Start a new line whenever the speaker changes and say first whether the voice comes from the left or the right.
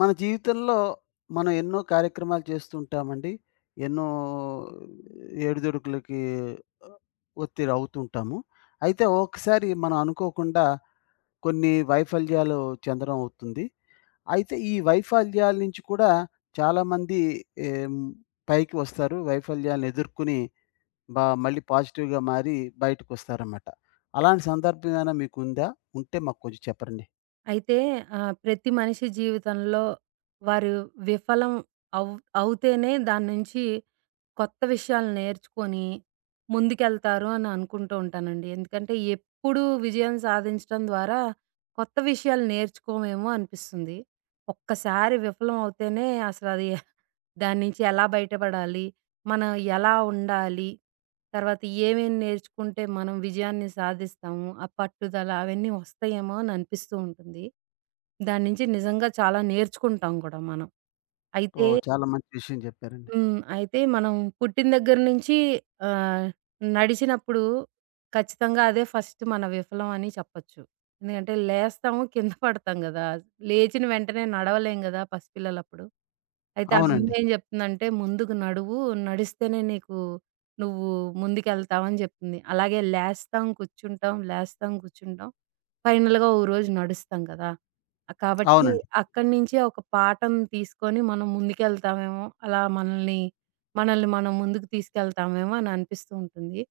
left: మన జీవితంలో మనం ఎన్నో కార్యక్రమాలు చేస్తుంటామండి. ఎన్నో ఏడుదొడుకులకి ఒత్తిడి అవుతుంటాము. అయితే ఒకసారి మనం అనుకోకుండా కొన్ని వైఫల్యాలు చెందడం అవుతుంది. అయితే ఈ వైఫల్యాల నుంచి కూడా చాలామంది ఏం పైకి వస్తారు. వైఫల్యాలను ఎదుర్కొని బా మళ్ళీ పాజిటివ్‌గా మారి బయటకొస్తారన్నమాట. అలాంటి సందర్భం ఏమైనా మీకుందా? ఉంటే మాకు కొంచెం చెప్పండి.
right: అయితే ప్రతి మనిషి జీవితంలో వారు విఫలం అవ్ అవుతేనే దాని నుంచి కొత్త విషయాలు నేర్చుకొని ముందుకెళ్తారు అని అనుకుంటూ ఉంటానండి. ఎందుకంటే ఎప్పుడూ విజయం సాధించడం ద్వారా కొత్త విషయాలు నేర్చుకోమేమో అనిపిస్తుంది. ఒక్కసారి విఫలం అవుతేనే అసలది దాని నుంచి ఎలా బయటపడాలి? మనం ఎలా ఉండాలి? తర్వాత ఏమేం నేర్చుకుంటే మనం విజయాన్ని సాధిస్తాము? ఆ పట్టుదల అవన్నీ వస్తాయేమో అని అనిపిస్తూ ఉంటుంది. దాని నుంచి నిజంగా చాలా నేర్చుకుంటాం కూడా మనం. అయితే
left: ఓహ్! చాలా మంచి విషయం చెప్పారండి.
right: హ్మ్. అయితే మనం పుట్టిన దగ్గర నుంచి ఆహ్, నడిచినప్పుడు ఖచ్చితంగా అదే ఫస్ట్ మన విఫలం అని చెప్పొచ్చు. ఎందుకంటే లేస్తాము, కింద పడతాం గదా! లేచిన వెంటనే నడవలేం గదా! పసిపిల్లలప్పుడు. అయితే ఆ హ్మ్. అమ్మ
left: అవునండి.
right: ఏం జెప్తుందంటే, "ముందుకు నడువు, నడిస్తేనే నీకు నువ్వు ముందుకెళ్తావు" అని జెప్తుంది. అలాగే లేస్తాం, కూర్చుంటాం, లేస్తాం, కూర్చుంటాం. ఫైనల్‌గా ఓ రోజు నడుస్తాం కదా! కాబట్టి
left: అవునండి.
right: అక్కడి నుంచి ఒక పాఠం తీసుకొని మనం ముందుకెళ్తామేమో, మనల్ని మనం ముందుకు తీసుకెళ్తామేమో అని అనిపిస్తూ ఉంటుంది.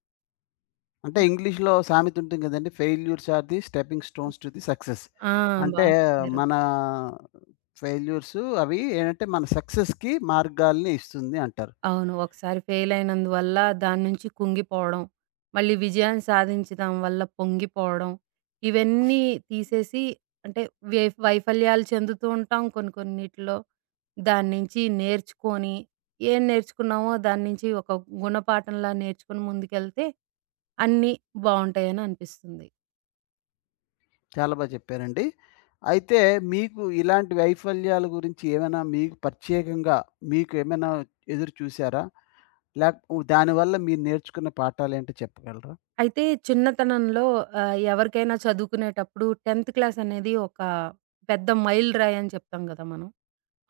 left: అంటే ఇంగ్లీష్‌లో సామెత ఉంటుంది కదండీ! Failures are the stepping stones to
right: కొంచెం
left: ది సక్సెస్.
right: సక్సెస్. ఆ! బా
left: అంటే
right: చెప్పారు.
left: మన ఫెయిల్యూర్స్ అవి ఏంటంటే మన సక్సెస్‌కి మార్గాల్ని ఇస్తుంది అంటారు.
right: అవును. ఒకసారి ఫెయిలయినందువల్ల దాని నుంచి కుంగిపోవడం, మళ్ళీ విజయాన్ని సాధించడం వల్ల పొంగిపోవడం, ఇవన్నీ తీసేసి అంటే వే వైఫల్యాలు చెందుతూ ఉంటాం. కొన్ని కొన్నిటిలో దాని నుంచి నేర్చుకొని, ఏం నేర్చుకున్నామో దాని నుంచి ఒక గుణపాఠంలా నేర్చుకొని ముందుకెళ్తే అన్నీ బావుంటాయని అనిపిస్తుంది.
left: చాలా బా చెప్పారండి. అయితే మీకు ఇలాంటి వైఫల్యాల గురించి ఏమైనా మీకు ప్రత్యేకంగా ఏమైనా ఎదురు చూసారా? లేక దానివల్ల మీరు నేర్చుకున్న పాఠాలేంటో చెప్పగలరా?
right: అయితే చిన్నతనంలో ఎవరికైనా చదువుకునేటప్పుడు 10థ్ క్లాస్ అనేది ఒక పెద్ద మైలురాయి అని చెప్తాం గదా మనం.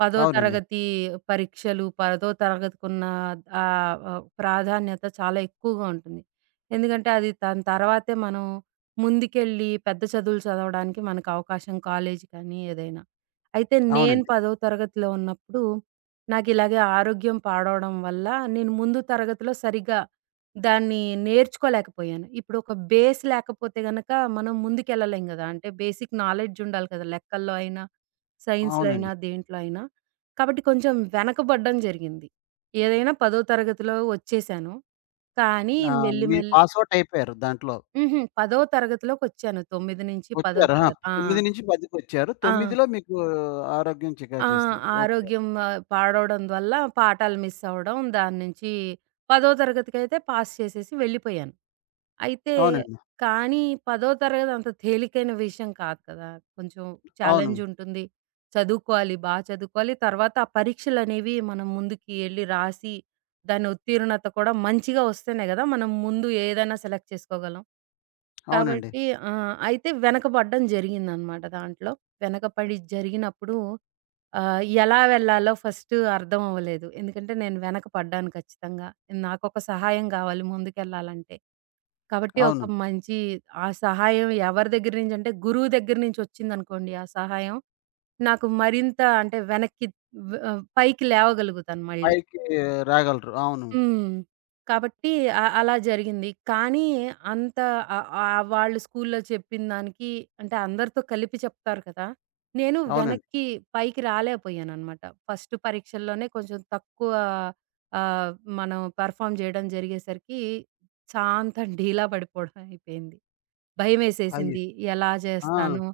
right: పదో
left: అవునండి.
right: తరగతి పరీక్షలు, పదో తరగతికున్న ఆహ్, ఆహ్, ప్రాధాన్యత చాలా ఎక్కువగా ఉంటుంది. ఎందుకంటే, అది దాని తర్వాతే మనం ముందుకెళ్ళి పెద్ద చదువులు చదవడానికి మనకు అవకాశం కాలేజీ కానీ ఏదైనా. అయితే నేను
left: అవునండి.
right: పదో తరగతిలో ఉన్నప్పుడు నాకిలాగే ఆరోగ్యం పాడవడం వల్ల నేను ముందు తరగతిలో సరిగ్గా దాన్ని నేర్చుకోలేకపోయాను. ఇప్పుడు ఒక బేస్ లేకపోతే గనక మనం ముందుకెళ్ళలేం గదా! అంటే బేసిక్ నాలెడ్జ్ ఉండాలి కదా! లెక్కల్లో అయినా, సైన్స్‌లో
left: అవునండి.
right: అయినా, దేంట్లో అయినా. కాబట్టి కొంచెం వెనకబడ్డం జరిగింది. ఏదైనా పదో తరగతిలో వచ్చేసాను. కానీ
left: ఆ,
right: మెల్లి
left: మీరు
right: మెల్లి
left: పాస్ ఔట్ అయిపోయారు దాంట్లో.
right: హుహు. పదో తరగతిలోకొచ్చాను. 9 నుంచి పదో
left: వచ్చారు. ఆ!
right: తరగతి. ఆ!
left: 9-10.
right: ఆ!
left: 9లో మీకు ఆరోగ్యం చికాకు
right: ఆ!
left: చేసింది. ఓకే.
right: ఆరోగ్యం పాడవడం వల్ల పాఠాలు మిస్ అవ్వడం. దాని నుంచి 10థ్ తరగతికైతే పాస్ చేసేసి వెళ్ళిపోయాను. అయితే
left: అవునండి.
right: కానీ 10థ్ తరగతి అంత తేలికైన విషయం కాదు కదా! కొంచెం
left: అవును.
right: ఛాలెంజ్ ఉంటుంది. చదువుకోవాలి, బా చదువుకోవాలి. తర్వాత ఆ పరీక్షలనేవి మనం ముందుకి ఎళ్లి రాసి దాని ఉత్తీర్ణత కూడా మంచిగా వస్తేనే కదా! మనం ముందు ఏదైనా సెలెక్ట్ చేసుకోగలం.
left: అవునండి.
right: కాబట్టి అయితే వెనకబడడం జరిగిందనమాట దాంట్లో. వెనకపడి జరిగినప్పుడు ఎలా వెళ్ళాలో ఫస్ట్ అర్థం అవ్వలేదు. ఎందుకంటే నేను వెనక పడ్డాను ఖచ్చితంగా. నాకొక సహాయం గావాలి ముందుకెళ్ళాలంటే. కాబట్టి
left: అవును.
right: ఒక మంచి ఆ సహాయం ఎవరి దగ్గర నుంచంటే గురువు దగ్గర నుంచొచ్చిందనుకోండి ఆ సహాయం. నాకు మరింత అంటే వెనక్కి పైకి లేవగలుగుతాను మళ్ళీ.
left: పైకి రాగలరు. అవును.
right: హ్మ్. కాబట్టి అలా జరిగింది. కానీ అంత ఆహ్, ఆహ్, వాళ్ళు స్కూల్లో చెప్పిన దానికి అంటే అందరితో కలిపి చెప్తారు కదా! నేను
left: అవునండి.
right: వెనక్కి పైకి రాలేకపోయాననమాట. ఫస్ట్ పరీక్షల్లోనే కొంచెం తక్కువ ఆహ్, మనం పెర్ఫార్మ్ చేయడం జరిగేసరికి శాంతం డీలా పడిపోవడం అయిపోయింది.
left: అయ్యో!
right: భయమేసేసింది. ఎలా
left: ఆ!
right: చేస్తాను?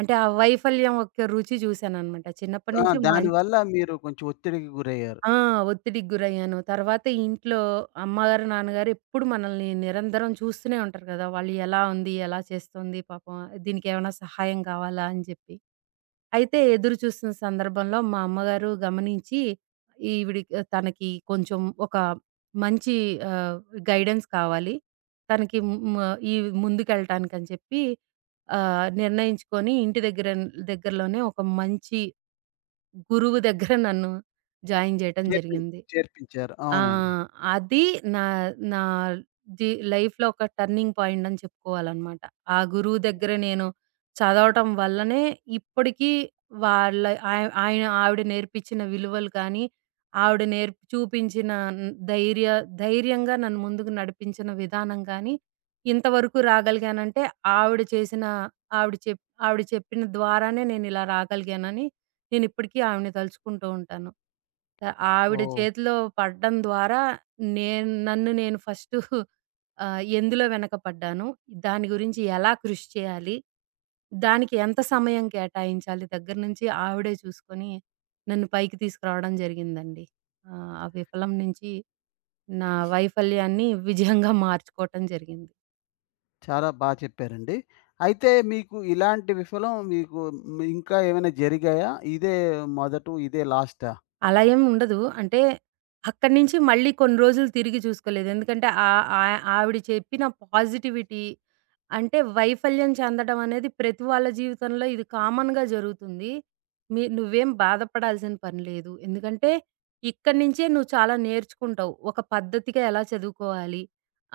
right: అంటే ఆ వైఫల్యం యొక్క రుచి చూశాననమాట. చిన్నప్పటి
left: ఆ,
right: నుంచి
left: దానివల్ల మీరు కొంచెం ఒత్తిడికి గురయ్యారు.
right: ఆ! ఒత్తిడికి గురయ్యాను. తర్వాత ఇంట్లో అమ్మగారు, నాన్నగారు ఎప్పుడు మనల్ని నిరంతరం చూస్తూనే ఉంటారు కదా! వాళ్ళు ఎలా ఉంది? ఎలా చేస్తుంది? పాపం దీనికేమైనా సహాయం కావాలా? అని చెప్పి. అయితే ఎదురు చూస్తున్న సందర్భంలో మా అమ్మగారు గమనించి ఈవిడికి తనకి కొంచెం ఒక మంచి ఆహ్, గైడెన్స్ కావాలి. తనకి ము ము ఈ ముందుకెళ్ళటానికని చెప్పి నిర్ణయించుకొని ఇంటి దగ్గర దగ్గరలోనే ఒక మంచి గురువు దగ్గర నన్ను జాయిన్ చేయటం
left: చేర్పి
right: జరిగింది.
left: చేర్పించారు.
right: ఆ!
left: అవునండి.
right: అది నా నా లైఫ్‌లో ఒక టర్నింగ్ పాయింట్ అని చెప్పుకోవాలనమాట. ఆ గురువు దగ్గర నేను చదవటం వల్లనే ఇప్పటికీ వాళ్ళ ఆయన ఆవిడ నేర్పించిన విలువలు కానీ, ఆవిడ నేర్పి చూపించిన హ్మ్, ధైర్యంగా నన్ను ముందుకు నడిపించిన విధానం కానీ, ఇంతవరకు రాగలిగానంటే ఆవిడ చేసిన ఆవిడ చెప్పిన ద్వారానే నేనిలా రాగలిగానని నేనిప్పటికీ ఆవిడని తలుచుకుంటూ ఉంటాను. ఆవిడ
left: ఓహ్!
right: చేతిలో పడడం ద్వారా నన్ను నేను ఫస్టు ఎందులో వెనకపడ్డాను, దాని గురించి ఎలా కృషి చేయాలి, దానికి ఎంత సమయం కేటాయించాలి దగ్గర నుంచి ఆవిడే చూసుకొని నన్ను పైకి తీసుకురావడం జరిగిందండి. ఆ విఫలం నుంచి నా వైఫల్యాన్ని విజయంగా మార్చుకోవటం జరిగింది.
left: చాలా బా చెప్పారండి. అయితే మీకు ఇలాంటి విఫలం మీకు ఇంకా ఏమైనా జరిగాయా? ఇదే మొదటు, ఇదే లాస్టా?
right: అలా ఏం ఉండదు. అంటే, అక్కడి నుంచి మళ్ళీ కొన్ని రోజులు తిరిగి చూసుకోలేదు. ఎందుకంటే, ఆహ్, ఆహ్, ఆవిడ చెప్పిన పాజిటివిటీ అంటే, వైఫల్యం చెందడం అనేది ప్రతి వాళ్ళ జీవితంలో ఇది కామన్‌గా జరుగుతుంది. నువ్వేం బాధపడాల్సిన పని లేదు. ఎందుకంటే, ఇక్కడి నించే నువ్వు చాలా నేర్చుకుంటావు. ఒక పద్ధతిగా ఎలా చదువుకోవాలి,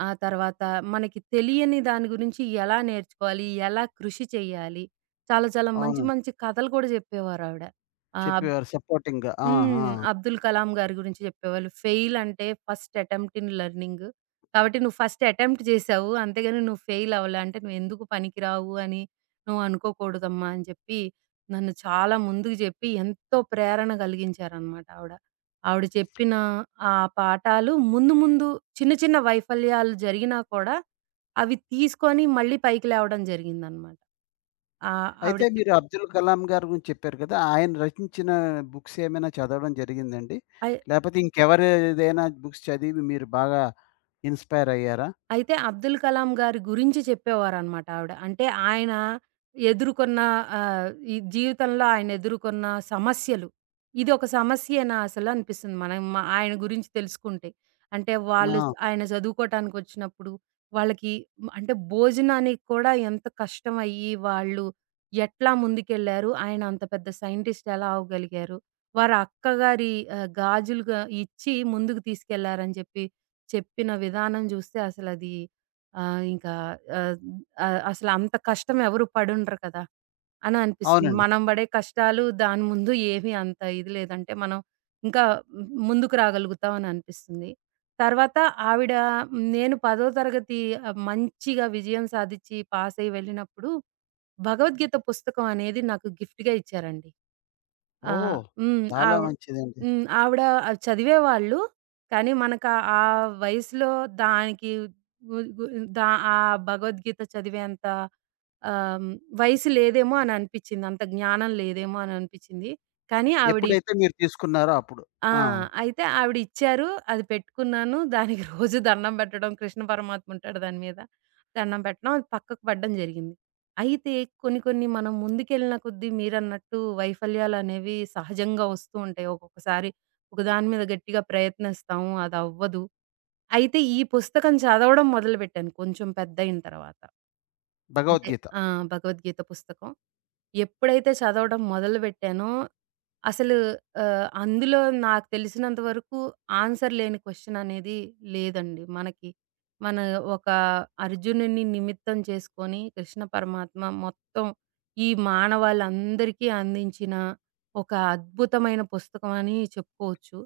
right: ఆ తర్వాత మనకి తెలియని దాని గురించి ఎలా నేర్చుకోవాలి, ఎలా కృషి చేయాలి. చాలా చాలా మంచి
left: అవును.
right: మంచి కథలు కూడా చెప్పేవారావిడ. ఆహ్,
left: చెప్పేవారు సపోర్టింగ్‌గా. ఆ! ఆ!
right: హ్మ్. 'అబ్దుల్ కలాం' గారి గురించి చెప్పేవాళ్ళు. ఫెయిల్ అంటే ఫస్ట్ అటెంప్ట్ ఇన్ లెర్నింగ్. కాబట్టి నువ్వు ఫస్ట్ అటెంప్ట్ చేశావు. అంతేగాని నువ్వు ఫెయిల్ అవ్వలే. అంటే నువ్వెందుకు పనికిరావు అని నువ్వు అనుకోకూడదమ్మా అని చెప్పి, నన్ను చాలా ముందుకు చెప్పి ఎంతో ప్రేరణ కలిగించారనమాట ఆవిడ. ఆవిడ చెప్పిన ఆ పాఠాలు ముందు ముందు చిన్న చిన్న వైఫల్యాలు జరిగినా కూడా అవి తీసుకొని మళ్ళీ పైకి లేవడం జరిగిందనమాట. ఆహ్, ఆవిడ
left: అయితే
right: చెప్
left: మీరు అబ్దుల్ కలాం గారి గురించి చెప్పారు కదా! ఆయన రచించిన బుక్స్ ఏమైనా చదవడం జరిగిందండి?
right: అయ్
left: లేపోతే ఇంకెవరిదైనా బుక్స్ చదివి మీరు బాగా ఇన్‌స్పైర్ అయ్యారా?
right: అయితే 'అబ్దుల్ కలాం' గారి గురించి చెప్పేవారనమాట ఆవిడ. అంటే ఆయన ఎదుర్కొన్న ఈ జీవితంలో ఆయన ఎదుర్కొన్న సమస్యలు. ఇదొక సమస్యేనా అసలు అనిపిస్తుంది. మనం ఆయన గురించి తెలుసుకుంటే. అంటే వాళ్ళు
left: ఆ!
right: చ్ ఆయన చదువుకోటానికొచ్చినప్పుడు వాళ్ళకి అంటే భోజనానికి కూడా ఎంత కష్టమయ్యి వాళ్ళు ఎట్లా ముందుకెళ్లారు? ఆయన అంత పెద్ద సైంటిస్ట్ ఎలా అవ్వగలిగారు? వారి అక్కగారి గాజులుగా ఇచ్చి ముందుకు తీసుకెళ్లారని చెప్పి చెప్పిన విధానం జూస్తే అసలది ఇంకా ఆహ్, ఆహ్, అసలంత కష్టం ఎవరు పడుండరు కదా! అని అనిపిస్తుంది.
left: అవునండి.
right: మనం బడే కష్టాలు దాని ముందు ఏమి అంత ఇది లేదంటే మనం ఇంకా ముందుకు రాగలుగుతాం అని అనిపిస్తుంది. తర్వాత ఆవిడ నేను 10థ్ తరగతి మంచిగా విజయం సాధించి పాసయ్యి వెళ్ళినప్పుడు భగవద్గీత పుస్తకం అనేది నాకు గిఫ్ట్‌గా ఇచ్చారండి. ఆ!
left: ఓహ్!
right: హ్మ్.
left: చాలా మంచిదండి.
right: హ్మ్. ఆవిడ అది చదివేవాళ్ళు. కానీ మనకు ఆ వయసులో దానికి గు గు దా ఆ భగవద్గీత చదివేంత ఆహ్, వయసు లేదేమో అని అనిపిచ్చింది. అంత జ్ఞానం లేదేమో అని అనిపిచ్చింది. కానీ ఆవిడ ఈ
left: ఎప్పుడైతే మీరు తీసుకున్నారో అప్పుడు.
right: ఆ!
left: ఆ!
right: అయితే ఆవిడిచ్చారు. అది పెట్టుకున్నాను. దానికి రోజు దండం పెట్టడం, కృష్ణ పరమాత్మ ఉంటాడు దాని మీద. దండం పెట్టడం, అది పక్కకు పడడం జరిగింది. అయితే కొన్ని కొన్ని మనం ముందుకెళ్ళిన కొద్దీ మీరన్నట్టు వైఫల్యాలనేవి సహజంగా వస్తూ ఉంటాయి. ఒక్కొక్కసారి ఒక దాని మీద గట్టిగా ప్రయత్నిస్తాము. అదవ్వదు. అయితే ఈ పుస్తకం చదవడం మొదలుపెట్టాను కొంచెం పెద్దయిన తర్వాత. అంటే
left: భగవద్గీత.
right: ఆ! భగవద్గీత పుస్తకం. ఎప్పుడైతే చదవడం మొదలుపెట్టానో, అసలు అందులో నాకు తెలిసినంత వరకు ఆన్సర్ లేని క్వెషన్ అనేది లేదండి. మనకి మన ఒక అర్జునుడిని నిమిత్తం చేసుకొని కృష్ణ పరమాత్మ మొత్తం ఈ మానవాళందరికీ అందించిన ఒక అద్భుతమైన పుస్తకం అని చెప్పుకోవచ్చు.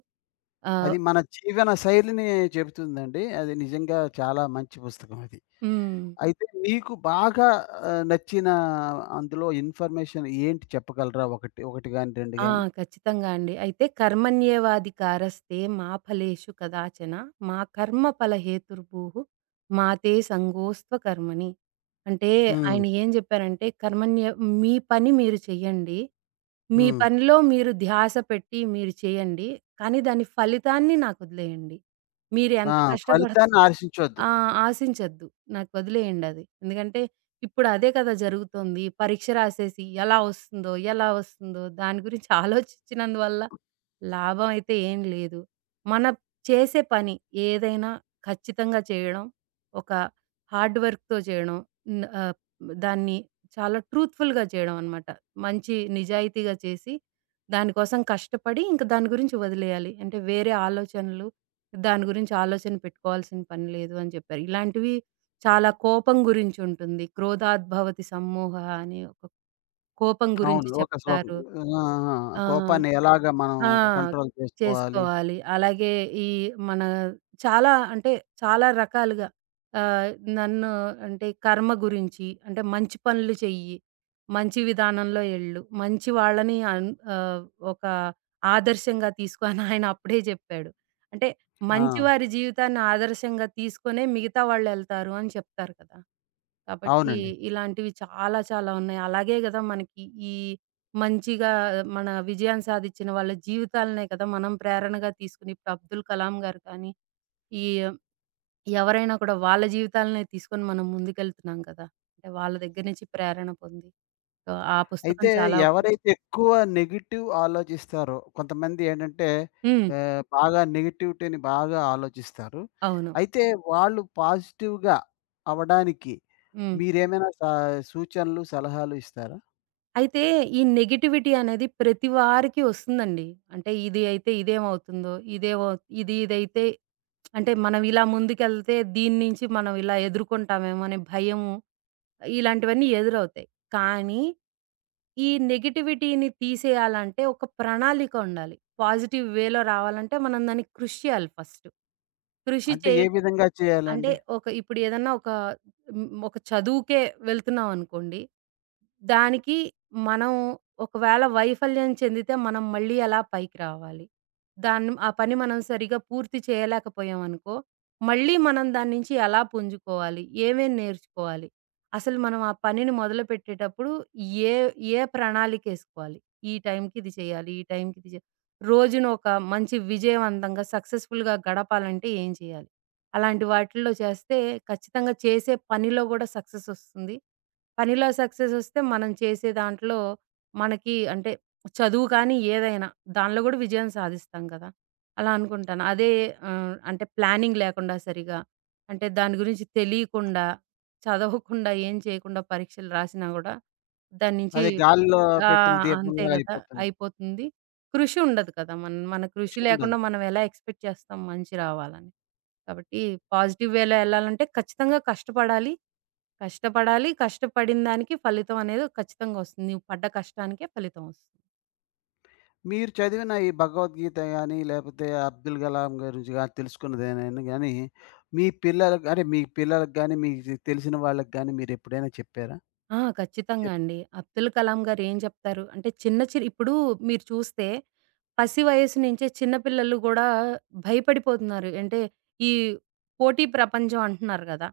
right: ఆహ్
left: అది మన జీవన శైలిని చెబుతుందండి. అది నిజంగా చాలా మంచి పుస్తకం అది.
right: హ్మ్.
left: అయితే మీకు బాగా నచ్చిన అందులో ఇన్ఫర్మేషన్ ఏంటి చెప్పగలరా? ఒకటి, ఒకటి గాని, 2
right: ఆ!
left: గాని?
right: ఖచ్చితంగా అండి. అయితే కర్మణ్యేవాధికారస్తే మా ఫలేషు కదాచన మా కర్మ ఫల హేతుర్భూః మాతే సంగోస్త్వ కర్మణి. అంటే
left: హ్మ్.
right: ఆయన ఏం జెప్పారంటే మీ పని మీరు చెయ్యండి. మీ
left: హ్మ్.
right: పనిలో మీరు ధ్యాస పెట్టి మీరు చేయండి. కానీ దాని ఫలితాన్ని నాకొదిలేయండి. మీరు
left: ఆ!
right: ఎంత కష్టపడత
left: ఫలితాన్ని ఆశించొద్దు.
right: ఆ! ఆశించొద్దు. నాకొదిలేయండది. ఎందుకంటే ఇప్పుడదే కదా జరుగుతోంది. పరీక్ష రాసేసి ఎలా వస్తుందో, ఎలా వస్తుందో దాని గురించి ఆలోచించినందువల్ల లాభం అయితే ఏం లేదు. మన చేసే పని ఏదైనా ఖచ్చితంగా చేయడం, ఒక హార్డ్ వర్క్‌తో చేయడం. న్ ఆహ్, దాన్ని చాలా ట్రూత్‌ఫుల్‌గా చేయడం అనమాట. మంచి నిజాయితీగా చేసి, దానికోసం కష్టపడి ఇంక దాని గురించి వదిలేయాలి. అంటే వేరే ఆలోచనలు, దాని గురించి ఆలోచన పెట్టుకోవాల్సిన పని లేదు అని చెప్పారు. ఇలాంటివి చాలా కోపం గురించుంటుంది. 'క్రోధాద్భవతి సమ్మోహః' అని ఒక కోపం
left: అవును.
right: గురించి
left: ఒక శ్లోకం.
right: చెప్తారు.
left: ఆ! ఆ!
right: ఆ!
left: కోపాన్ని ఎలాగా మనం
right: ఆ!
left: కంట్రోల్ చేసుకోవాలి.
right: చేసుకోవాలి. అలాగే ఈ మన చాలా అంటే చాలా రకాలుగా ఆహ్, నన్ను అంటే కర్మ గురించి అంటే మంచి పనులు చెయ్యి, మంచి విధానంలో ఎళ్ళు, మంచి వాళ్ళని అన్ ఆహ్, ఒక ఆదర్శంగా తీసుకో అని ఆయన అప్పుడే జెప్పాడు. అంటే
left: ఆ!
right: మంచివారి జీవితాన్ని ఆదర్శంగా తీసుకొనే మిగతా వాళ్ళెళ్తారు అని చెప్తారు కదా! కాబట్టి
left: అవునండి.
right: ఇలాంటివి చాలా చాలా ఉన్నాయి. అలాగే గదా! మనకి ఈ మంచిగా మన విజయాన్ని సాధిచ్చిన వాళ్ళ జీవితాలనే కదా మనం ప్రేరణగా తీసుకొని ఇప్పుడు అబ్దుల్ కలాం గారు కానీ, ఈ ఎవరైనా కూడా వాళ్ళ జీవితాలనే తీసుకొని మనం ముందుకెళ్తున్నాం కదా! అంటే వాళ్ళ దగ్గర నుంచి ప్రేరణ పొంది. సో, ఆ పుస్తకం
left: అయితే
right: చాలా
left: ఎవరైతే ఎక్కువ నెగెటివ్ ఆలోచిస్తారో కొంతమంది ఏంటంటే
right: హ్మ్.
left: బాగా నెగటివిటీని బాగా ఆలోచిస్తారు.
right: అవును.
left: అయితే వాళ్ళు పాజిటివ్‌గా అవ్వడానికి
right: హ్మ్.
left: మీరేమైనా సూచనలు, సలహాలు ఇస్తారా?
right: అయితే ఈ నెగెటివిటీ అనేది ప్రతి వారికి వస్తుందండి. అంటే ఇది అయితే ఇదేమవుతుందో? ఇదేమో ఇది ఇదైతే అంటే మనం ఇలా ముందుకెళ్తే దీని నుంచి మనం ఇలా ఎదుర్కొంటామేమో అనే భయము, ఇలాంటివన్నీ ఎదురవుతాయి. కానీ, ఈ నెగటివిటీని తీసేయాలంటే ఒక ప్రణాళిక ఉండాలి. పాజిటివ్ వేలో రావాలంటే మనం దానికి కృషి చేయాలి ఫస్ట్. కృషి
left: అంటే
right: చేయ
left: ఏ విధంగా
right: అంటే
left: చేయాలండి?
right: ఇప్పుడు ఏదన్నా ఒక హ్మ్. ఒక చదువుకే వెళ్తున్నామనుకోండి, దానికి మనం ఒకవేళ వైఫల్యం చెందితే మనం మళ్ళీ ఎలా పైకి రావాలి? దాన్ని ఆ పని మనం సరిగ్గా పూర్తి చేయలేకపోయామనుకో, మళ్ళీ మనం దాని నుంచి ఎలా పుంజుకోవాలి? ఏమేం నేర్చుకోవాలి? అసలు మనం ఆ పనిని మొదలుపెట్టేటప్పుడు ఏ ఏ ప్రణాళికేసుకోవాలి? ఈ టైంకి ఇది చేయాలి. ఈ టైంకి ఇది చే రోజును ఒక మంచి విజయవంతంగా సక్సెస్‌ఫుల్‌గా గడపాలంటే ఏం చేయాలి? అలాంటి వాటిల్లో చేస్తే ఖచ్చితంగా చేసే పనిలో గూడా సక్సెస్ ఒస్తుంది. పనిలో సక్సెస్ ఒస్తే మనం చేసే దాంట్లో మనకి అంటే చదువు కానీ ఏదైనా దానిలో గూడా విజయం సాధిస్తాం కదా! అలా అనుకుంటాను. అదే అంటే ప్లానింగ్ లేకుండా సరిగా అంటే దాని గురించి తెలియకుండా, చదవకుండా, ఏం చేయకుండా పరీక్షలు రాసినా గూడా దాన్నించి
left: అదే గాలిలో
right: ఆ!
left: పెట్టిన
right: అంతే
left: దీపంలాగా
right: గదా!
left: అయిపోతుంది.
right: అయిపోతుంది. కృషి ఉండదు కదా! మన మన కృషి
left: కృషి ఉండదు.
right: లేకుండా మనం ఎలా ఎక్స్‌పెక్ట్ చేస్తాం మంచి రావాలని. కాబట్టి పాజిటివ్ వేలో ఎళ్ళాలంటే ఖచ్చితంగా కష్టపడాలి. కష్టపడాలి. కష్టపడిన దానికి ఫలితం అనేది ఖచ్చితంగా వస్తుంది. నువ్వు పడ్డ కష్టానికే ఫలితం వస్తుంది.
left: మీరు చదివిన ఈ భగవద్గీత గాని, లేపోతే అబ్దుల్ కలాం గురించి గాని తెలుసుకున్నదేనైనా గాని, మీ పిల్లలకి గాని, మీకు తెలిసిన వాళ్ళకి గాని మీరెప్పుడైనా చెప్పారా?
right: ఆ! ఖచ్చితంగా
left: చెప్
right: అండి. అబ్దుల్ కలాం గారు ఏం జెప్తారు అంటే చిన్న చిన్న ఇప్పుడు మీరు చూస్తే పసి వయస్సు నుంచే చిన్న పిల్లలు గూడా భయపడిపోతున్నారు. అంటే ఈ పోటీ ప్రపంచం అంటున్నారు గదా!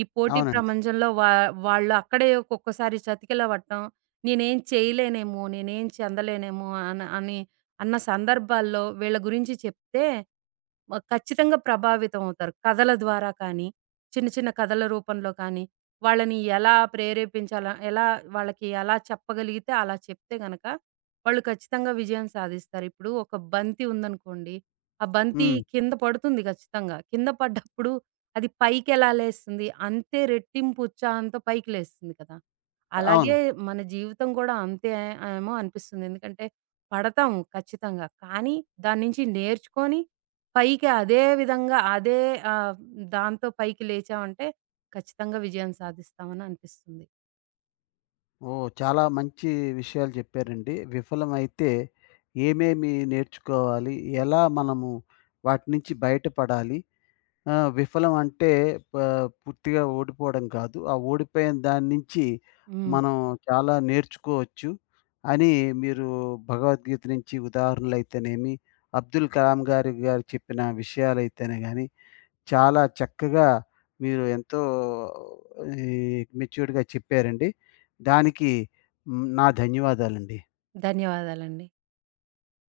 right: ఈ పోటీ
left: అవునండి.
right: ప్రపంచంలో వా వాళ్ళు అక్కడే ఒక్కొక్కసారి చతికిల పట్టం. నేనేం చెందలేనేమో అని అన్న సందర్భాల్లో వీళ్ళ గురించి చెప్తే ఖచ్చితంగా ప్రభావితం అవుతారు. కథల ద్వారా కానీ, చిన్న చిన్న కథల రూపంలో కానీ, వాళ్ళని ఎలా ప్రేరేపించాలా, ఎలా వాళ్ళకి ఎలా చెప్పగలిగితే అలా చెప్తే గనక, వాళ్ళు ఖచ్చితంగా విజయం సాధిస్తారు. ఇప్పుడు ఒక బంతి ఉందనుకోండి, ఆ బంతి
left: హ్మ్.
right: కింద పడుతుంది ఖచ్చితంగా. కింద పడ్డప్పుడు అది పైకెలా లేస్తుంది, అంతే రెట్టింపు ఉత్సాహంతో పైకి లేస్తుంది కదా!
left: అవును.
right: అలాగే మన జీవితం కూడా అంతే ఏమో అనిపిస్తుంది. ఎందుకంటే పడతాము ఖచ్చితంగా. కానీ దాని నుంచి నేర్చుకొని పైకి అదే విధంగా అదే ఆహ్, దాంతో పైకి లేచామంటే ఖచ్చితంగా విజయం సాధిస్తామని అనిపిస్తుంది.
left: ఓహ్! చాలా మంచి విషయాలు చెప్పారండి. విఫలమైతే ఏమేమి నేర్చుకోవాలి? ఎలా మనము వాటి నుంచి బయటపడాలి? ఆ! విఫలం అంటే ప పూర్తిగా ఓడిపోవడం కాదు. ఆ ఓడిపోయిన దాని నుంచి
right: హ్మ్.
left: మనం చాలా నేర్చుకోవచ్చు అని మీరు భగవద్గీత నుంచి ఉదాహరణలైతేనేమి, అబ్దుల్ కలాం గారు చెప్పిన విషయాలైతేనే గాని, చాలా చక్కగా మీరు ఎంతో ఈ మెచ్యూర్డ్‌గా చెప్పారండి. దానికి హ్మ్, నా ధన్యవాదాలండి.
right: ధన్యవాదాలండి.